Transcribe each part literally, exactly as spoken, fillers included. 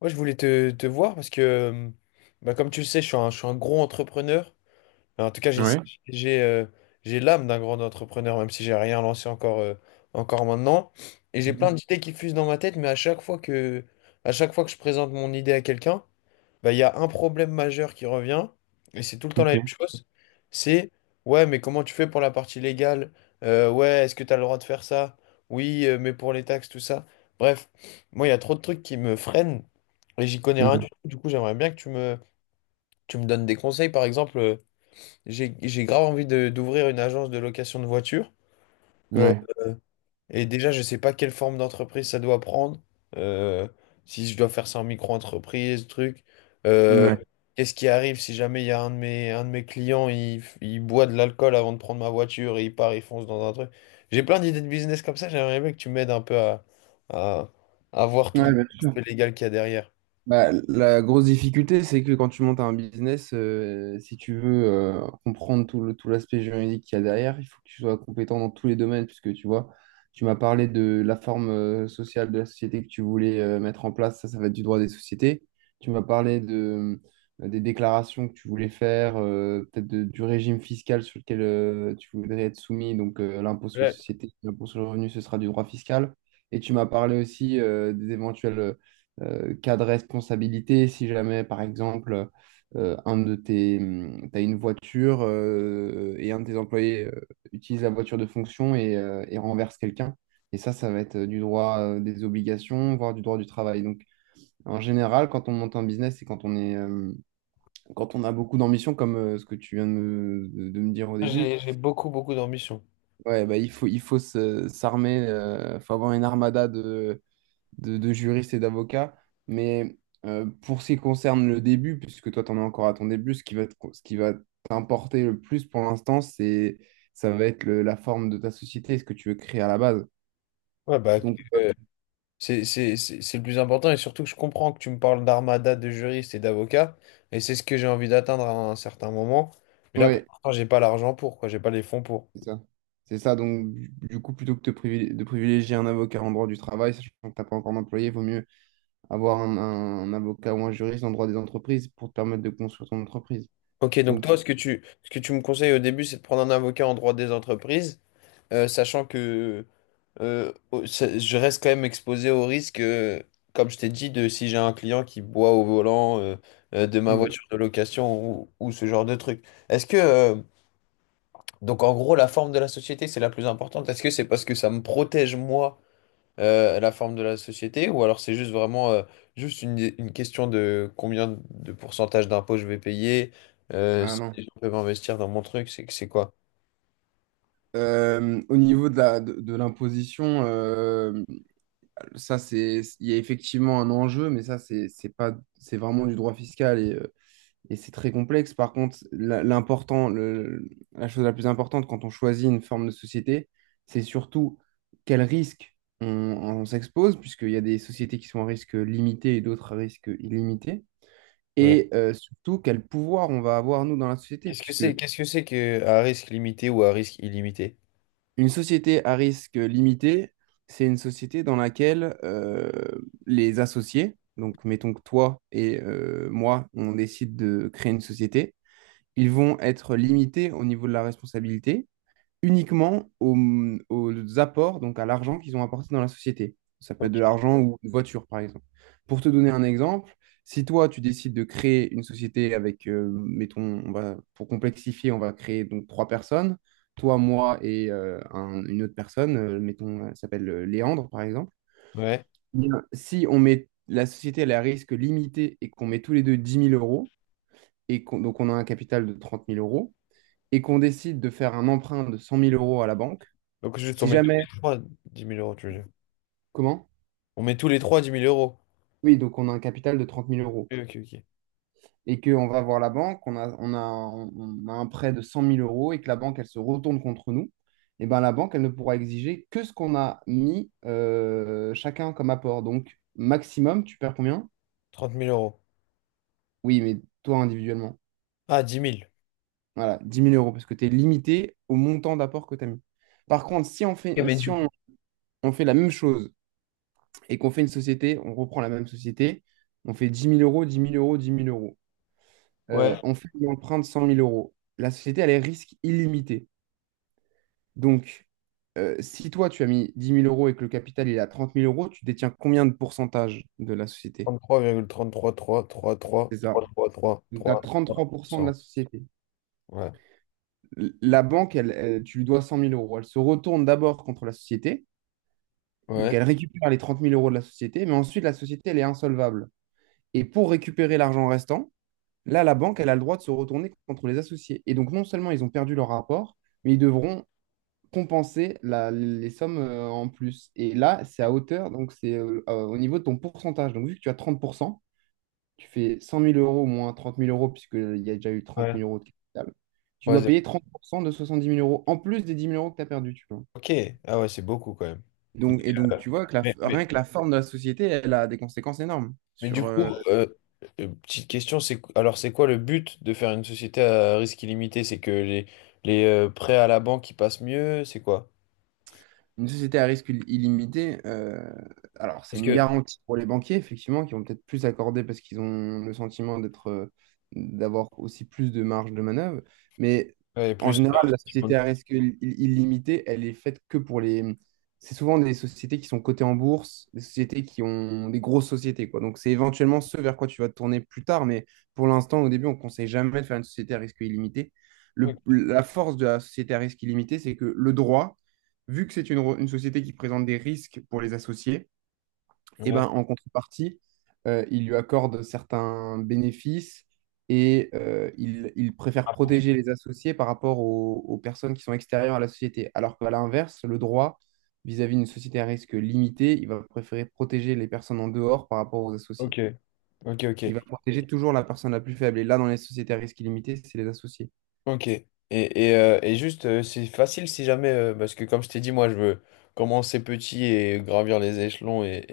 Ouais, je voulais te, te voir parce que, euh, bah, comme tu le sais, je suis un, je suis un gros entrepreneur. Enfin, en tout cas, j'ai Ouais. j'ai euh, j'ai l'âme d'un grand entrepreneur, même si j'ai rien lancé encore, euh, encore maintenant. Et j'ai plein Mhm. d'idées qui fusent dans ma tête, mais à chaque fois que, à chaque fois que je présente mon idée à quelqu'un, bah, il y a un problème majeur qui revient, et c'est tout le temps la Ok. même chose, c'est ouais, mais comment tu fais pour la partie légale? Euh, ouais, est-ce que tu as le droit de faire ça? Oui, euh, mais pour les taxes, tout ça. Bref, moi, il y a trop de trucs qui me freinent et j'y connais rien Mhm. du tout. Du coup, j'aimerais bien que tu me, tu me donnes des conseils. Par exemple, euh, j'ai, j'ai grave envie de- d'ouvrir une agence de location de voitures. Euh, Ouais. et déjà, je ne sais pas quelle forme d'entreprise ça doit prendre. euh, Si je dois faire ça en micro-entreprise, truc. Euh, Ouais. Qu'est-ce qui arrive si jamais il y a un de mes, un de mes clients, il, il boit de l'alcool avant de prendre ma voiture et il part, il fonce dans un truc. J'ai plein d'idées de business comme ça. J'aimerais bien que tu m'aides un peu à, à, à voir tout Ouais, bien sûr. l'aspect légal qu'il y a derrière. Bah, la grosse difficulté, c'est que quand tu montes un business, euh, si tu veux euh, comprendre tout le, tout l'aspect juridique qu'il y a derrière, il faut que tu sois compétent dans tous les domaines, puisque tu vois, tu m'as parlé de la forme euh, sociale de la société que tu voulais euh, mettre en place, ça, ça va être du droit des sociétés. Tu m'as parlé de, euh, des déclarations que tu voulais faire, euh, peut-être de- du régime fiscal sur lequel euh, tu voudrais être soumis, donc euh, l'impôt sur les Ouais. sociétés, l'impôt sur le revenu, ce sera du droit fiscal. Et tu m'as parlé aussi euh, des éventuels euh, euh, cas de responsabilité, si jamais, par exemple, euh, un de tes, mm, t'as une voiture euh, et un de tes employés euh, utilise la voiture de fonction et, euh, et renverse quelqu'un. Et ça, ça va être euh, du droit euh, des obligations, voire du droit du travail. Donc, en général, quand on monte un business et quand on est, euh, quand on a beaucoup d'ambition, comme euh, ce que tu viens de me, de- de me dire au début, J'ai, j'ai beaucoup, beaucoup d'ambition. ouais, bah, il faut, il faut se- s'armer, euh, faut avoir une armada de, de, de juriste et d'avocat. Mais euh, pour ce qui concerne le début, puisque toi, tu en es encore à ton début, ce qui va te- ce qui va t'importer le plus pour l'instant, c'est, ça va être le- la forme de ta société, ce que tu veux créer à la base. Ouais, bah, Donc, euh, C'est c'est- c'est- c'est le plus important, et surtout que je comprends que tu me parles d'armada de juristes et d'avocats, et c'est ce que j'ai envie d'atteindre à un certain moment. Mais euh, là, pour ouais, l'instant, j'ai pas l'argent pour, quoi, j'ai pas les fonds pour. c'est ça. C'est ça. Donc, du du coup, plutôt que de privil- de privilégier un avocat en droit du travail, sachant que tu n'as pas encore d'employé, il vaut mieux avoir un, un- un avocat ou un juriste en droit des entreprises pour te permettre de construire ton entreprise. Ok, donc Donc, toi, ce que tu, ce que tu me conseilles au début, c'est de prendre un avocat en droit des entreprises, euh, sachant que euh, au- ça- je reste quand même exposé au risque, euh, comme je t'ai dit, de si j'ai un client qui boit au volant euh, euh, de ma c'est- voiture de location ou, ou ce genre de truc. Est-ce que euh, Donc en gros, la forme de la société, c'est la plus importante. Est-ce que c'est parce que ça me protège, moi, euh, la forme de la société, ou alors c'est juste vraiment euh, juste une, une question de combien de pourcentage d'impôts je vais payer, euh, ah si non. je peux investir dans mon truc, c'est c'est quoi? Euh, au niveau de la, de, de l'imposition, euh, ça c'est, il y a effectivement un enjeu, mais ça c'est c'est pas, c'est vraiment du droit fiscal et, euh, et c'est très complexe. Par contre, la- l'important, le- la chose la plus importante quand on choisit une forme de société, c'est surtout quel risque on, on s'expose, puisqu'il y a des sociétés qui sont à risque limité et d'autres à risque illimité, Ouais. et euh, surtout quel pouvoir on va avoir nous dans la société, Qu'est-ce que puisque c'est, qu'est-ce que c'est que à risque limité ou à risque illimité? une société à risque limité, c'est une société dans laquelle euh, les associés, donc mettons que toi et euh, moi, on décide de créer une société, ils vont être limités au niveau de la responsabilité, uniquement aux, aux apports, donc à l'argent qu'ils ont apporté dans la société. Ça peut être Ok. de l'argent ou une voiture, par exemple. Pour te donner un exemple, si toi, tu décides de créer une société avec, euh, mettons, on va, pour complexifier, on va créer donc trois personnes, toi, moi et euh, un- une autre personne, euh, mettons, elle s'appelle euh, Léandre, par exemple. Ouais. Bien, si on met la société elle est à risque limité et qu'on met tous les deux dix mille euros, et qu'on- donc on a un capital de trente mille euros, et qu'on décide de faire un emprunt de cent mille euros à la banque, Donc juste si on met tous jamais, les trois dix mille euros, tu veux dire. comment? On met tous les trois dix mille euros. Oui, donc on a un capital de trente mille euros Ok, ok, ok. et qu'on va voir la banque, on a, on a, un- on a un prêt de cent mille euros et que la banque, elle se retourne contre nous, et ben la banque, elle ne pourra exiger que ce qu'on a mis euh, chacun comme apport. Donc, maximum, tu perds combien? trente mille euros. Oui, mais toi individuellement. Ah, dix mille. Voilà, dix mille euros parce que tu es limité au montant d'apport que tu as mis. Par contre, si on Ok, fait, mais si du coup. on, on fait la même chose et qu'on fait une société, on reprend la même société, on fait dix mille euros, dix mille euros, dix mille euros. Euh, Ouais. on fait une empreinte cent mille euros. La société, elle est risque illimité. Donc, euh, si toi, tu as mis dix mille euros et que le capital il est à trente mille euros, tu détiens combien de pourcentage de la société? Trente-trois virgule trente-trois trois trois trois C'est ça. trois trois Donc, tu as trois virgule trente-trois pour cent de trois. la société. Ouais. L- La banque, elle, elle- tu lui dois cent mille euros. Elle se retourne d'abord contre la société. Donc, Ouais. elle récupère les trente mille euros de la société, mais ensuite, la société, elle est insolvable. Et pour récupérer l'argent restant, là, la banque, elle a le droit de se retourner contre les associés. Et donc, non seulement ils ont perdu leur rapport, mais ils devront compenser la- les sommes euh, en plus. Et là, c'est à hauteur, donc c'est euh, euh, au niveau de ton pourcentage. Donc, vu que tu as trente pour cent, tu fais cent mille euros moins trente mille euros, puisqu'il y a déjà eu trente Ouais. mille euros de capital, tu Ouais, dois zéro. payer trente pour cent de soixante dix mille euros en plus des dix mille euros que tu as perdus, tu vois. Ok. Ah ouais, c'est beaucoup quand même. Donc, et donc, Euh, tu vois que la- Mais, mais rien que la forme de la société, elle a des conséquences énormes Mais sur, du coup, euh, euh, euh, petite question, c'est alors c'est quoi le but de faire une société à risque illimité? C'est que les, les euh, prêts à la banque qui passent mieux, c'est quoi? une société à risque il- illimité, euh, alors c'est Parce une que garantie pour les banquiers, effectivement, qui vont peut-être plus accorder parce qu'ils ont le sentiment d'être, euh, d'avoir aussi plus de marge de manœuvre. Mais ouais, en plus. général, la société à risque il- il- illimité, elle est faite que pour les... C'est souvent des sociétés qui sont cotées en bourse, des sociétés qui ont des grosses sociétés, quoi. Donc c'est éventuellement ce vers quoi tu vas te tourner plus tard, mais pour l'instant, au début, on ne conseille jamais de faire une société à risque illimité. Le- Ok. La force de la société à risque illimité, c'est que le droit vu que c'est une, une société qui présente des risques pour les associés, eh Ouais. ben, en contrepartie, euh, il lui accorde certains bénéfices et euh, il, il préfère Ah, pour- protéger les associés par rapport aux, aux personnes qui sont extérieures à la société. Alors qu'à l'inverse, le droit vis-à-vis d'une société à risque limité, il va préférer protéger les personnes en dehors par rapport aux Ok, associés. ok, Il va ok. protéger toujours la personne la plus faible. Et là, dans les sociétés à risque illimité, c'est les associés. Ok. Et, et, euh, et juste, euh, c'est facile si jamais, euh, parce que comme je t'ai dit, moi, je veux commencer petit et gravir les échelons, et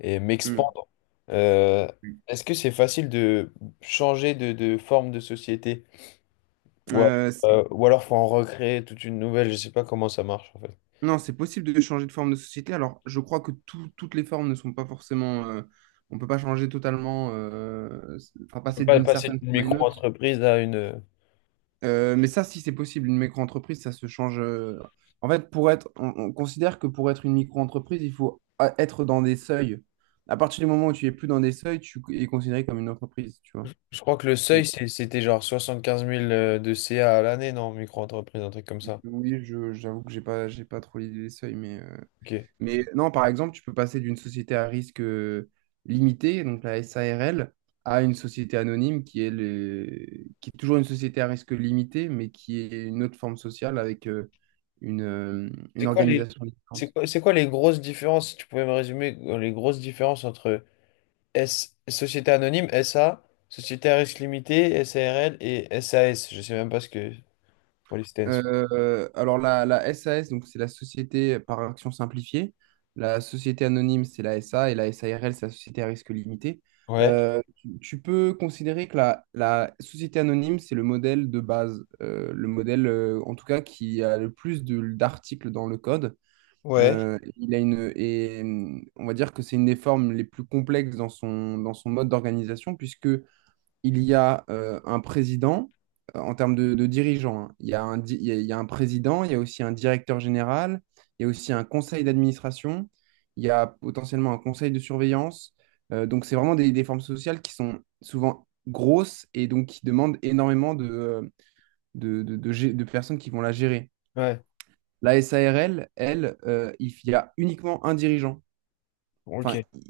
et, et Mm. m'expandre. Euh, est-ce que c'est facile de changer de, de forme de société? Ou alors, Euh, euh, ou alors faut en recréer toute une nouvelle, je sais pas comment ça marche en fait. Non, c'est possible de changer de forme de société. Alors, je crois que tout- toutes les formes ne sont pas forcément. euh, on ne peut pas changer totalement, euh, enfin, On peut passer pas d'une passer certaine d'une forme à une autre. micro-entreprise à une... Euh, mais ça, si c'est possible, une micro-entreprise, ça se change. euh, En fait, pour être, on, on considère que pour être une micro-entreprise, il faut a- être dans des seuils. À partir du moment où tu es plus dans des seuils, tu es considéré comme une entreprise, tu vois. Je crois que le Et- seuil, c'est- c'était genre soixante-quinze mille euh, de C A à l'année, non, micro-entreprise, un truc comme ça. oui, je- j'avoue que j'ai pas, j'ai pas trop l'idée des seuils, mais. Ok. Mais non, par exemple, tu peux passer d'une société à risque euh, limité, donc la S A R L, à une société anonyme qui est, le- qui est toujours une société à risque limité, mais qui est une autre forme sociale avec euh, une, euh, une C'est quoi les, organisation c'est différente. quoi, c'est quoi les grosses différences, si tu pouvais me résumer, euh, les grosses différences entre S, Société Anonyme, S A, Société à risque limité, sarl et sas. Je sais même pas ce que... what it stands for. Euh, alors la, la S A S, donc c'est la société par action simplifiée. La société anonyme, c'est la S A et la S A R L, c'est la société à risque limité. Ouais, Euh, tu, tu peux considérer que la, la société anonyme, c'est le modèle de base, euh, le modèle euh, en tout cas qui a le plus de- d'articles dans le code. ouais, Euh, il a une, et hum, on va dire que c'est une des formes les plus complexes dans son, dans son mode d'organisation, puisque il y a euh, un président euh, en termes de, de dirigeants. Hein. Il y a un, di- il y a- il y a un président, il y a aussi un directeur général, il y a aussi un conseil d'administration, il y a potentiellement un conseil de surveillance. Euh, donc, c'est vraiment des, des formes sociales qui sont souvent grosses et donc qui demandent énormément de, euh, de, de- de gé- de personnes qui vont la gérer. ouais. La S A R L, elle, euh, il y a uniquement un dirigeant Ok, enfin, il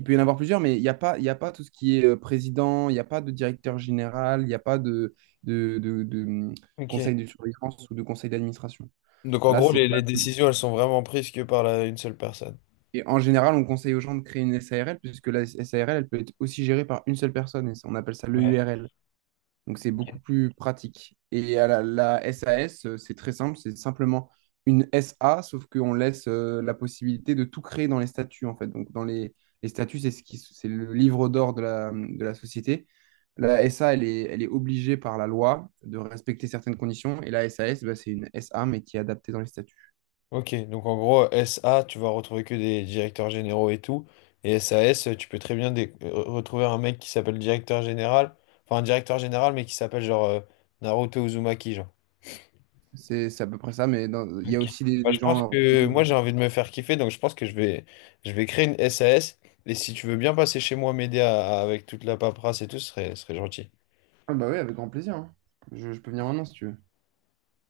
il peut y en avoir plusieurs, mais il n'y a pas, il y a pas tout ce qui est euh, président, il n'y a pas de directeur général, il n'y a pas de, de, de- de, hum, ok. conseil de surveillance ou de conseil d'administration. Donc en Là, gros, c'est les, les vraiment- décisions, elles sont vraiment prises que par la- une seule personne. Et en général, on conseille aux gens de créer une S A R L, puisque la S A R L, elle peut être aussi gérée par une seule personne, et ça- on appelle ça Ouais. l'E U R L. Donc c'est beaucoup Ok. plus pratique. Et à la, la S A S, euh, c'est très simple, c'est simplement une S A, sauf qu'on laisse euh, la possibilité de tout créer dans les statuts, en fait. Donc dans les, les statuts, c'est ce qui, c'est le livre d'or de la, de la société. La S A, elle est, elle est obligée par la loi de respecter certaines conditions, et la S A S, bah, c'est une S A, mais qui est adaptée dans les statuts. Ok, donc en gros, S A, tu vas retrouver que des directeurs généraux et tout. Et sas, tu peux très bien dé- re- retrouver un mec qui s'appelle directeur général. Enfin, un directeur général, mais qui s'appelle genre euh, Naruto Uzumaki, genre. C'est c'est à peu près ça, mais dans- il Ok. y a aussi des, Bah, des je pense gens... que euh, moi, j'ai envie de me faire kiffer, donc je pense que je vais, je vais créer une sas. Et si tu veux bien passer chez moi m'aider à- à- avec toute la paperasse et tout, ce serait, ce serait gentil. Ah bah oui, avec grand plaisir. Hein. Je, je peux venir maintenant si tu veux.